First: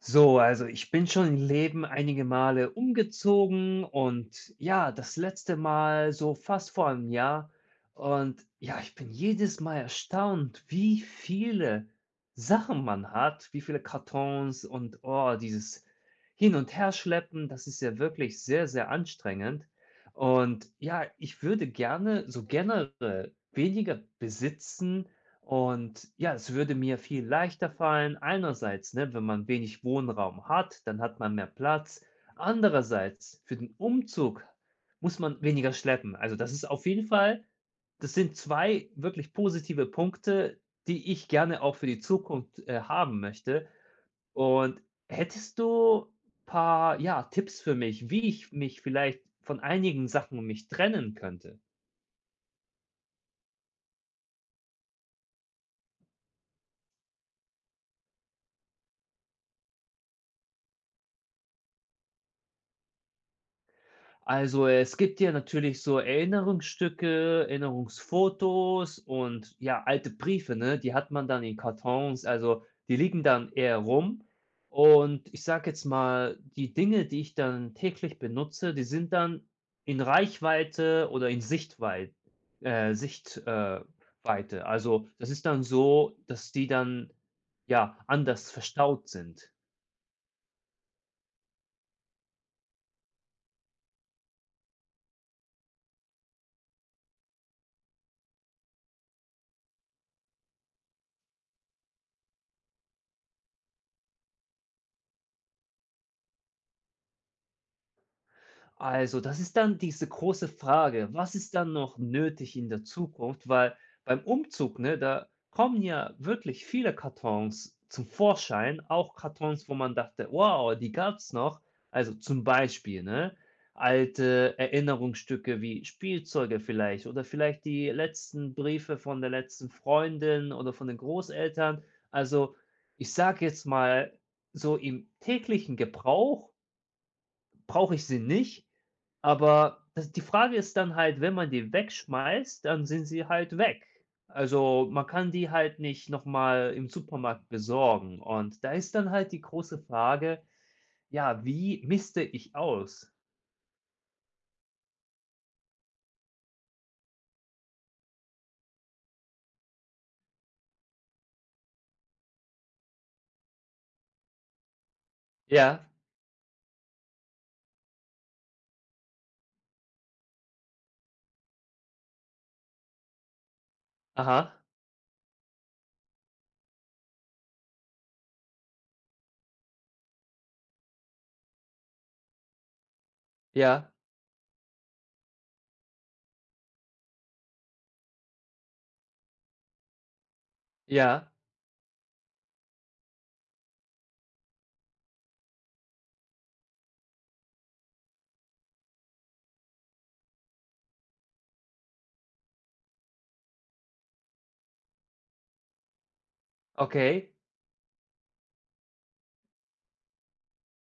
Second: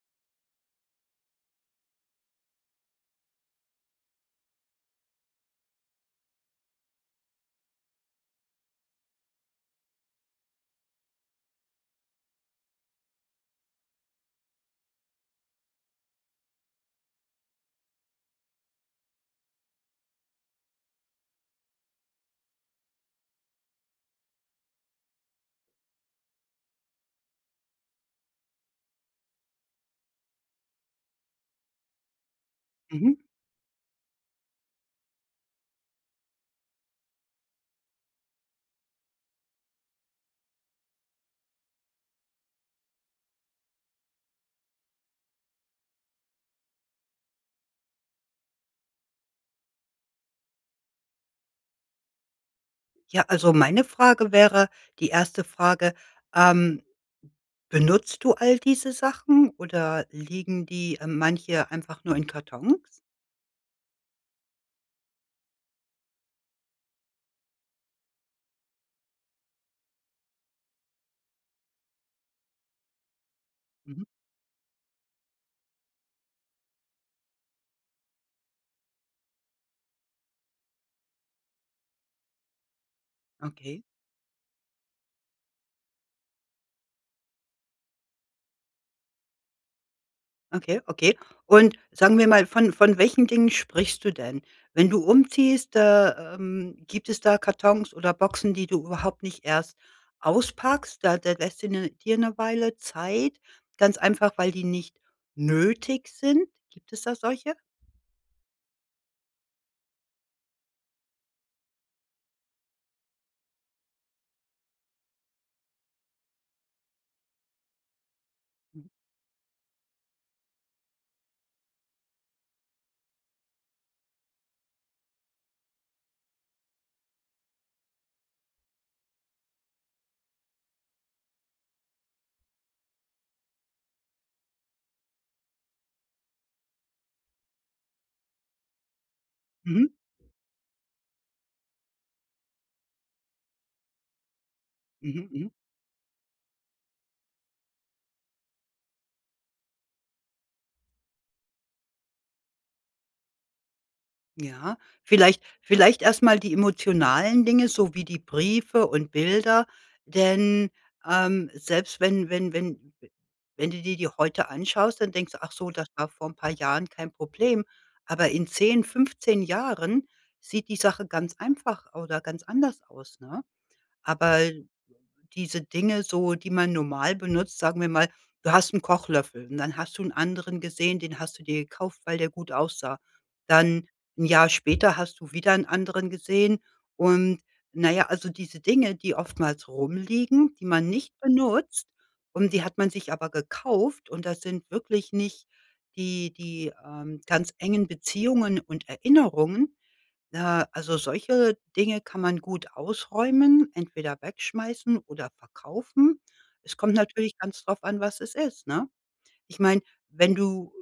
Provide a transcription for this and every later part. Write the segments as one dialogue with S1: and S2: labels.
S1: So, also ich bin schon im Leben einige Male umgezogen und ja, das letzte Mal so fast vor einem Jahr. Und ja, ich bin jedes Mal erstaunt, wie viele Sachen man hat, wie viele Kartons und oh, dieses Hin- und Herschleppen, das ist ja wirklich sehr, sehr anstrengend. Und ja, ich würde gerne so generell weniger besitzen und ja, es würde mir viel leichter fallen. Einerseits, ne, wenn man wenig Wohnraum hat, dann hat man mehr Platz.
S2: Mhm.
S1: Andererseits, für den Umzug muss man weniger schleppen. Also das ist auf jeden Fall, das sind zwei wirklich positive Punkte, die ich gerne auch für die Zukunft haben möchte. Und hättest du paar, ja, Tipps für mich, wie ich mich vielleicht von einigen Sachen mich trennen könnte?
S2: Ja, also meine Frage wäre, die erste Frage, ähm, benutzt du all diese Sachen oder liegen die, manche einfach nur in Kartons?
S1: Also, es gibt ja natürlich so Erinnerungsstücke, Erinnerungsfotos und ja, alte Briefe, ne? Die hat man dann in Kartons, also die liegen dann eher
S2: Mhm.
S1: rum. Und ich sage jetzt mal, die Dinge, die ich dann täglich benutze, die sind dann in Reichweite oder in Sichtweite. Sicht
S2: Okay,
S1: Weite. Also, das ist dann so, dass die dann, ja, anders verstaut sind.
S2: okay, okay. Und sagen wir mal, von welchen Dingen sprichst du denn? Wenn du umziehst, gibt es da Kartons oder Boxen, die du überhaupt nicht erst auspackst? Da lässt du 'ne dir eine Weile Zeit, ganz einfach, weil die nicht nötig sind. Gibt es da solche?
S1: Also, das ist dann diese große Frage, was ist dann noch nötig in der Zukunft? Weil beim Umzug, ne, da kommen ja wirklich viele Kartons zum Vorschein,
S2: Mhm.
S1: auch Kartons, wo man dachte, wow, die gab's noch. Also zum Beispiel, ne, alte Erinnerungsstücke wie Spielzeuge vielleicht oder vielleicht die letzten Briefe von der letzten Freundin oder von den Großeltern. Also, ich sage jetzt mal, so im täglichen Gebrauch brauche ich sie nicht, aber
S2: Mhm.
S1: das, die Frage ist dann halt, wenn man die wegschmeißt, dann sind sie halt weg. Also, man
S2: Mhm,
S1: kann
S2: mhm.
S1: die halt nicht noch mal im Supermarkt besorgen und da ist dann halt die große Frage: „Ja, wie miste ich aus?“
S2: Ja, vielleicht erst mal die emotionalen Dinge, so wie die Briefe und Bilder, denn, selbst wenn du dir die heute anschaust, dann denkst du: „Ach so,
S1: Ja,
S2: das war vor ein paar Jahren kein Problem.“ Aber in 10, 15 Jahren sieht die Sache ganz einfach oder ganz anders aus, ne? Aber
S1: aha,
S2: diese Dinge so, die man normal benutzt, sagen wir mal, du hast 'n Kochlöffel und dann hast du 'n anderen gesehen, den hast du dir gekauft, weil der gut aussah. Dann
S1: ja,
S2: 'n Jahr später hast du wieder 'n anderen gesehen und na ja, also diese Dinge, die oftmals rumliegen, die man nicht
S1: ja,
S2: benutzt und die hat man sich aber gekauft und das sind wirklich nicht die ganz engen Beziehungen und Erinnerungen, na, also solche Dinge kann man gut ausräumen, entweder wegschmeißen oder verkaufen. Es kommt
S1: okay,
S2: natürlich ganz drauf an, was es ist, ne? Ich meine, wenn du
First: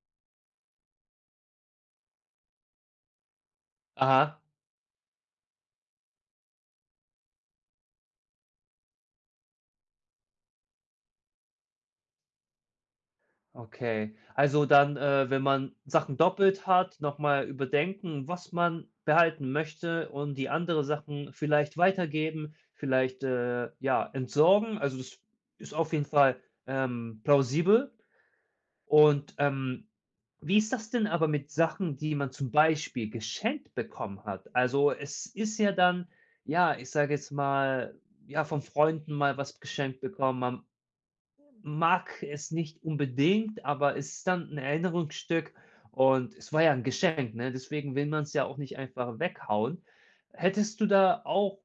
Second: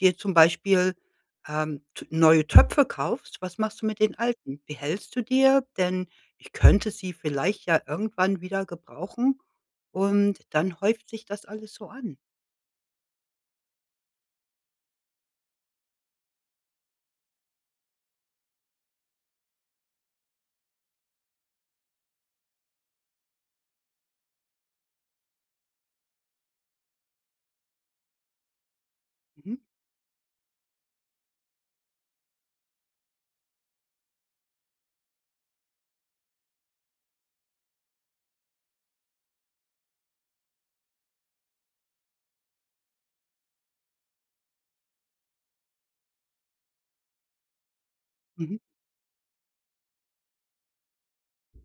S2: dir zum Beispiel, t neue Töpfe kaufst, was machst du mit den
S1: aha.
S2: alten? Behältst du dir? Denn ich könnte sie vielleicht ja irgendwann wieder gebrauchen und dann häuft sich das alles so an.
S1: Okay. Also dann, wenn man Sachen doppelt hat, nochmal überdenken, was man behalten möchte und die andere Sachen vielleicht weitergeben, vielleicht, ja, entsorgen. Also das ist auf jeden Fall, plausibel. Und,
S2: Mhm.
S1: ähm, wie ist das denn aber mit Sachen, die man zum Beispiel geschenkt bekommen hat? Also es ist ja dann, ja, ich sage jetzt mal, ja, von Freunden mal was geschenkt bekommen, man mag es nicht unbedingt, aber es ist dann ein Erinnerungsstück und es war ja ein Geschenk, ne? Deswegen will man es ja auch
S2: Mhm.
S1: nicht einfach weghauen. Hättest du da auch,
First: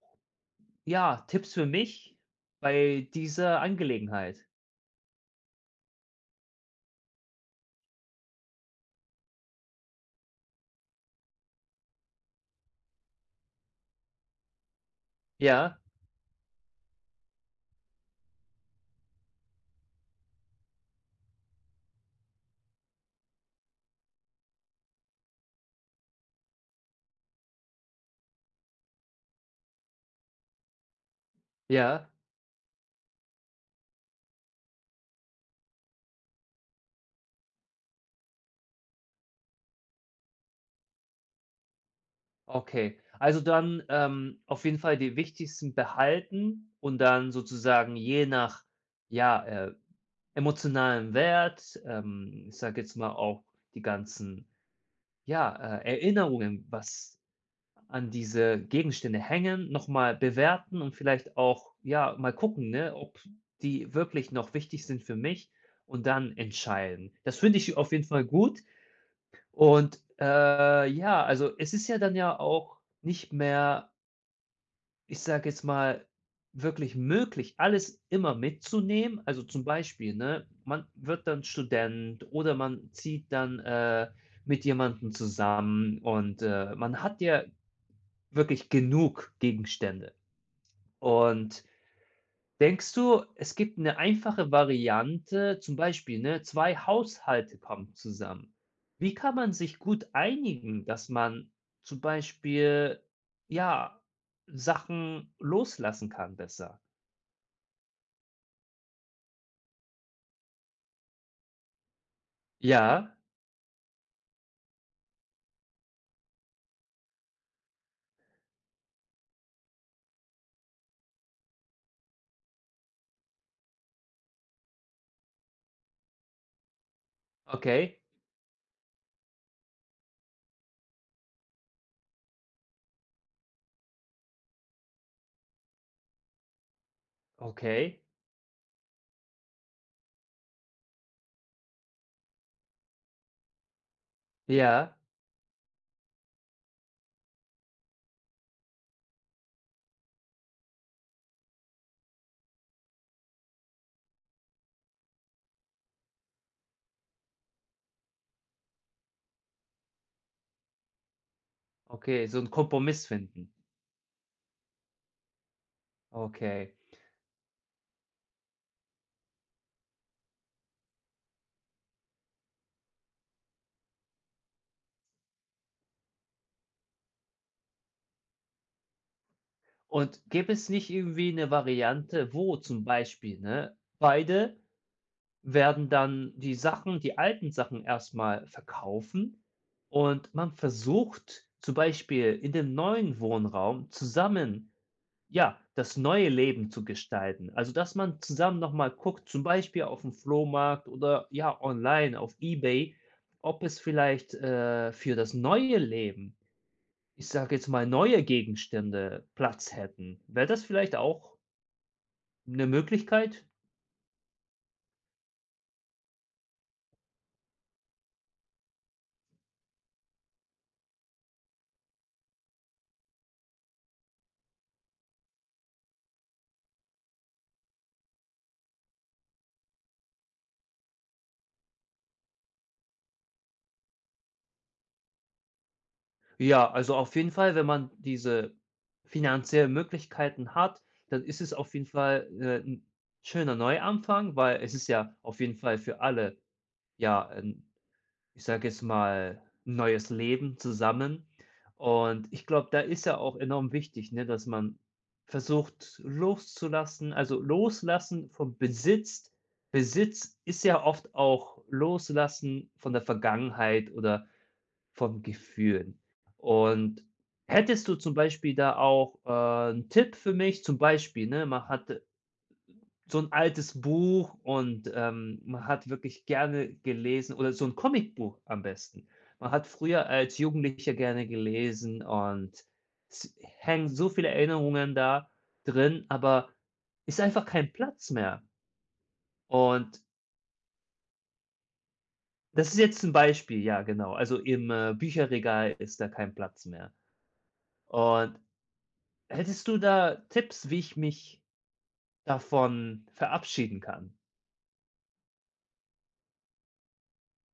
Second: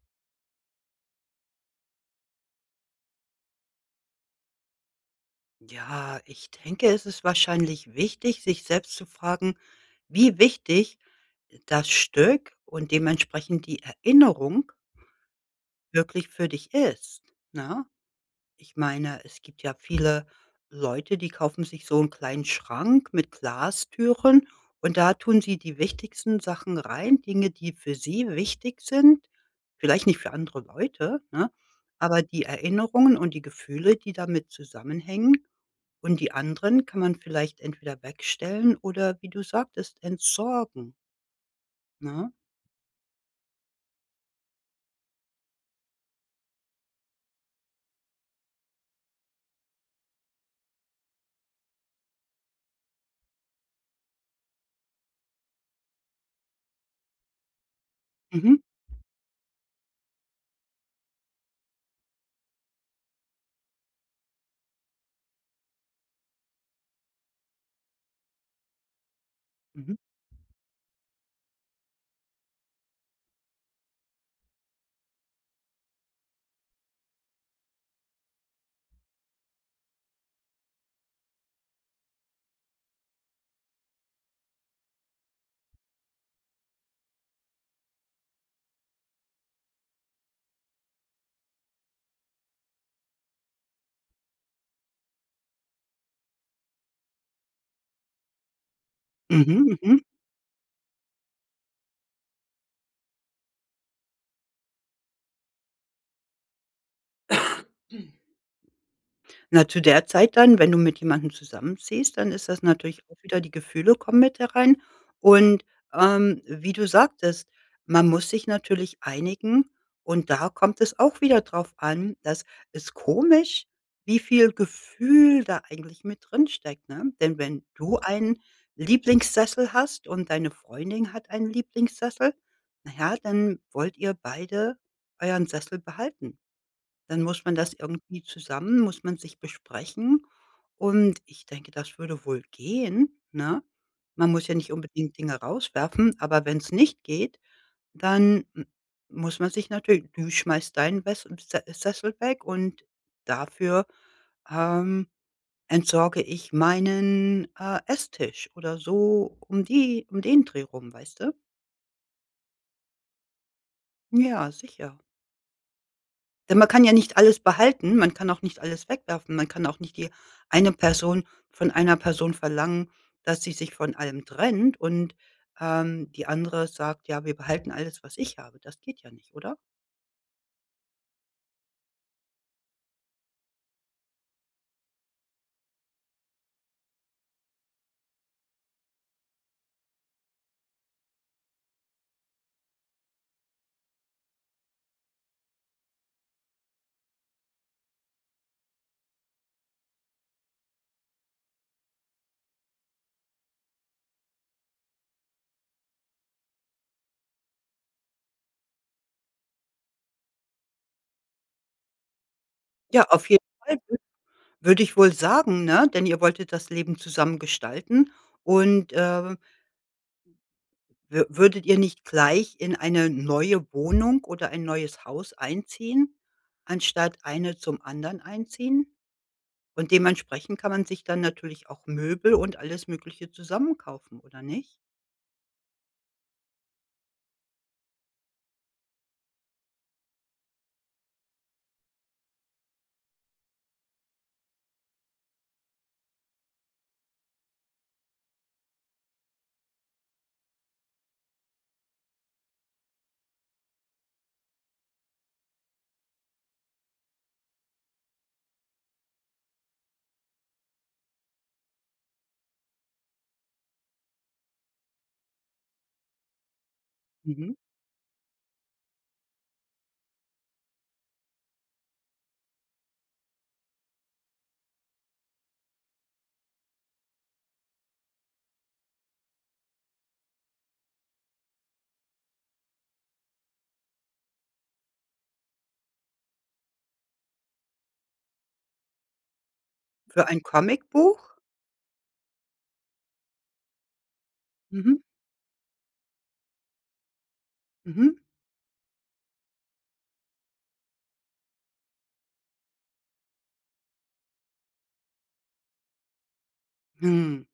S1: ja, Tipps für mich bei dieser Angelegenheit?
S2: Ja, ich denke, es ist wahrscheinlich wichtig, sich selbst zu fragen, wie wichtig das Stück und dementsprechend die Erinnerung
S1: Ja,
S2: wirklich für dich ist. Na, ich meine, es gibt ja viele Leute, die kaufen sich so einen kleinen Schrank mit Glastüren und da tun sie die wichtigsten Sachen rein, Dinge, die für sie wichtig sind, vielleicht nicht für andere Leute, ne?
S1: ja,
S2: Aber die Erinnerungen und die Gefühle, die damit zusammenhängen und die anderen kann man vielleicht entweder wegstellen oder, wie du sagtest, entsorgen, ne?
S1: okay. Also dann, auf jeden Fall die wichtigsten behalten und dann sozusagen je nach, ja, emotionalem Wert, ich sage jetzt mal auch die ganzen, ja, Erinnerungen, was an
S2: Mhm.
S1: diese Gegenstände hängen, noch mal bewerten und vielleicht auch, ja, mal gucken, ne, ob die wirklich noch wichtig sind für mich und dann entscheiden. Das finde ich auf jeden Fall gut
S2: Mhm.
S1: und, ja, also, es ist ja dann ja auch nicht mehr, ich sage jetzt mal, wirklich möglich, alles immer mitzunehmen. Also, zum Beispiel, ne, man wird dann Student oder man zieht dann, mit jemandem zusammen und, man hat ja Wirklich genug Gegenstände. Und denkst du, es gibt eine einfache Variante, zum Beispiel, ne, 2 Haushalte kommen zusammen. Wie kann man sich
S2: Mhm.
S1: gut einigen, dass man zum Beispiel, ja, Sachen loslassen kann besser?
S2: Mhm. Na, zu der Zeit dann, wenn du mit jemandem zusammenziehst, dann ist das natürlich
S1: Ja,
S2: auch wieder die Gefühle kommen mit herein. Und, wie du sagtest, man muss sich natürlich einigen und da kommt es auch wieder drauf an, dass es komisch, wie viel Gefühl da eigentlich mit drinsteckt, ne? Denn wenn
S1: okay,
S2: du einen Lieblingssessel hast und deine Freundin hat einen Lieblingssessel, na ja, dann wollt ihr beide euren Sessel behalten. Dann muss man das
S1: okay,
S2: irgendwie zusammen muss man sich besprechen und ich denke, das würde wohl gehen, ne? Man muss ja nicht
S1: ja,
S2: unbedingt Dinge rauswerfen, aber wenn es nicht geht, dann m muss man sich natürlich du schmeißt deinen Wess Se Sessel weg und dafür, ähm, entsorge ich meinen, Esstisch oder so um die um den Dreh rum, weißt du?
S1: okay, so 'n Kompromiss finden.
S2: Ja, sicher. Denn man
S1: Okay.
S2: kann ja nicht alles behalten, man kann auch nicht alles wegwerfen. Man kann auch nicht die eine Person von einer Person verlangen, dass sie sich von allem trennt und, die andere sagt: „Ja, wir behalten alles, was ich habe.“ Das geht ja nicht, oder?
S1: Und gäbe es nicht irgendwie 'ne Variante, wo zum Beispiel, ne, beide werden dann die alten Sachen erstmal verkaufen und man versucht zum Beispiel in dem neuen Wohnraum zusammen, ja, das neue Leben zu gestalten. Also, dass man zusammen noch mal guckt, zum Beispiel auf dem Flohmarkt oder, ja, online auf eBay, ob es vielleicht, für das neue Leben, ich sage jetzt mal, neue Gegenstände Platz hätten. Wäre das vielleicht auch eine
S2: Ja, auf jeden
S1: Möglichkeit?
S2: Fall wü würde ich wohl sagen, ne? Denn ihr wolltet das Leben zusammen gestalten und, wü würdet ihr nicht gleich in eine neue Wohnung oder ein neues Haus einziehen, anstatt eine zum anderen einziehen? Und dementsprechend kann man sich dann natürlich auch Möbel und alles Mögliche zusammen kaufen, oder nicht?
S1: Ja, also auf jeden Fall, wenn man diese finanziellen Möglichkeiten hat, dann ist es auf jeden Fall, 'n schöner Neuanfang, weil es ist ja auf jeden Fall für alle, ja, 'n ich sage jetzt mal, 'n neues Leben zusammen. Und ich glaube, da ist ja auch enorm wichtig, ne, dass man versucht loszulassen, also loslassen vom Besitz. Besitz ist ja oft auch Loslassen von der Vergangenheit oder vom Gefühl. Und
S2: Mhm.
S1: hättest du zum Beispiel da auch, 'n Tipp für mich? Zum Beispiel, ne, man hatte so ein altes Buch und, man hat wirklich gerne gelesen oder so ein Comicbuch am besten. Man hat früher als Jugendlicher gerne gelesen und es hängen so viele Erinnerungen da drin, aber ist einfach kein Platz mehr. Und
S2: Für ein Comicbuch?
S1: das ist jetzt ein Beispiel, ja, genau. Also, im
S2: Mhm.
S1: Bücherregal ist da kein Platz mehr.
S2: Mhm.
S1: Und hättest du da Tipps, wie ich mich davon verabschieden kann?
S2: Hm,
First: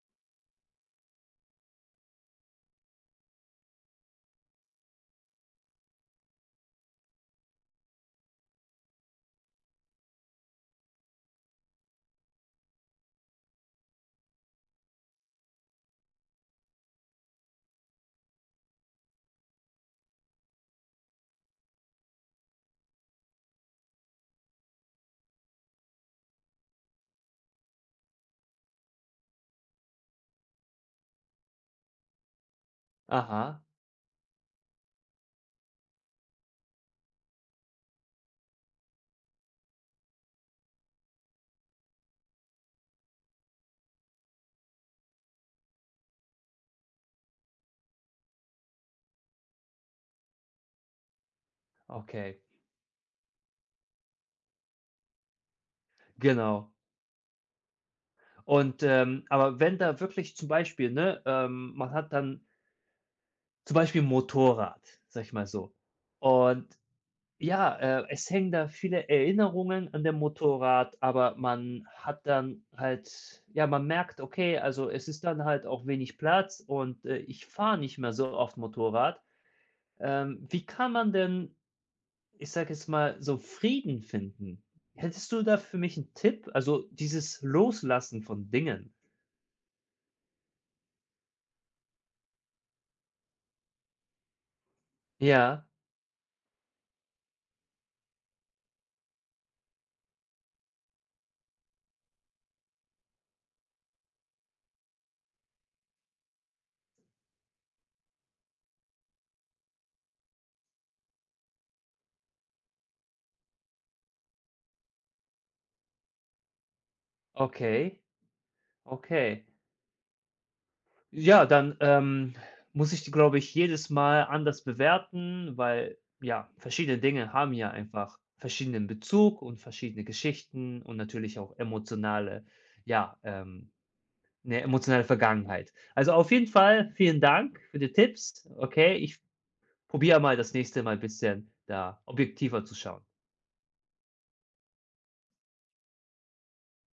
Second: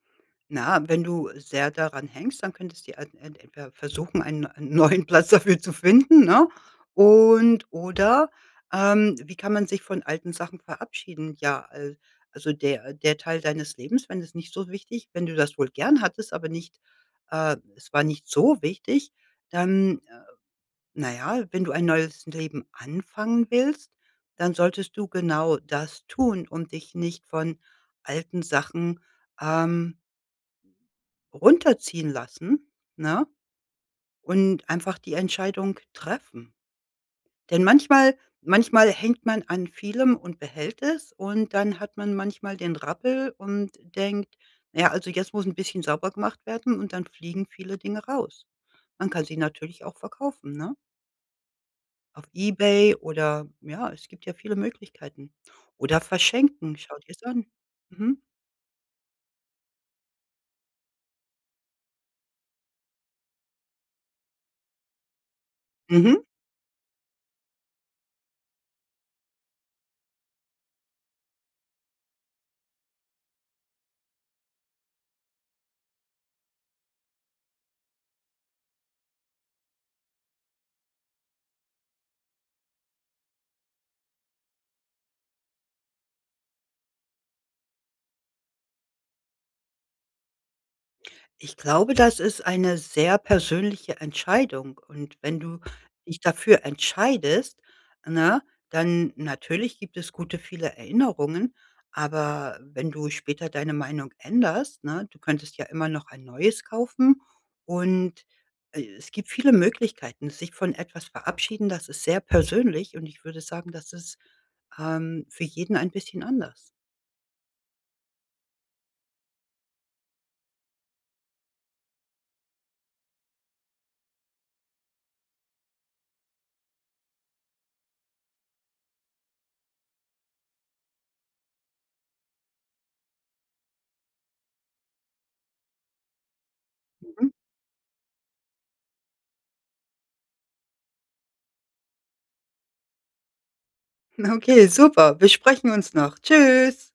S2: na, wenn du sehr daran hängst, dann könntest du ja entweder versuchen, einen neuen Platz dafür zu finden, ne? Und oder, wie kann man sich von alten Sachen verabschieden? Ja, also der Teil deines Lebens, wenn es nicht so wichtig wenn du das wohl gern hattest, aber nicht es war nicht so wichtig, dann na ja, wenn du ein neues Leben anfangen willst, dann solltest du genau das tun und dich nicht von alten Sachen, ähm, runterziehen lassen, ne?
S1: Aha,
S2: Und einfach die Entscheidung treffen. Denn manchmal hängt man an vielem und behält es und dann hat man manchmal den Rappel und denkt: „Na ja, also jetzt muss ein bisschen sauber gemacht werden“ und dann fliegen viele Dinge raus. Man kann sie natürlich auch verkaufen, ne? Auf
S1: okay,
S2: eBay oder ja, es gibt ja viele Möglichkeiten. Oder
S1: genau.
S2: verschenken, schau dir's an. Mhm.
S1: Und, aber wenn da wirklich zum Beispiel, ne, man hat dann zum Beispiel 'n Motorrad, sag ich mal so.
S2: Mhm.
S1: Und ja, es hängen da viele Erinnerungen an dem Motorrad, aber man hat dann halt ja, man merkt, okay, also, es ist dann halt auch wenig Platz und, ich fahre nicht mehr so oft Motorrad. Wie kann man denn, ich sage jetzt mal, so Frieden finden. Hättest du da für mich einen Tipp? Also, dieses Loslassen von Dingen.
S2: Ich glaube, das ist eine sehr persönliche Entscheidung und wenn du
S1: Ja,
S2: dich dafür entscheidest, ne, dann natürlich gibt es gute viele Erinnerungen, aber wenn du später deine Meinung änderst, ne, du könntest ja immer noch ein neues kaufen und, es gibt viele Möglichkeiten. Sich von etwas verabschieden, das ist sehr persönlich und ich würde sagen, das ist, für jeden ein bisschen anders.
S1: okay, okay. Ja, dann, muss ich glaube ich, jedes Mal anders bewerten, weil, ja, verschiedene Dinge haben ja einfach verschiedenen Bezug und verschiedene Geschichten und natürlich auch ja, ähm, 'ne emotionale Vergangenheit. Also, auf jeden Fall vielen
S2: Mhm.
S1: Dank für die Tipps. Okay, ich probier mal das nächste Mal ein bisschen da objektiver zu schauen.
S2: Okay, super. Wir sprechen uns noch. Tschüss.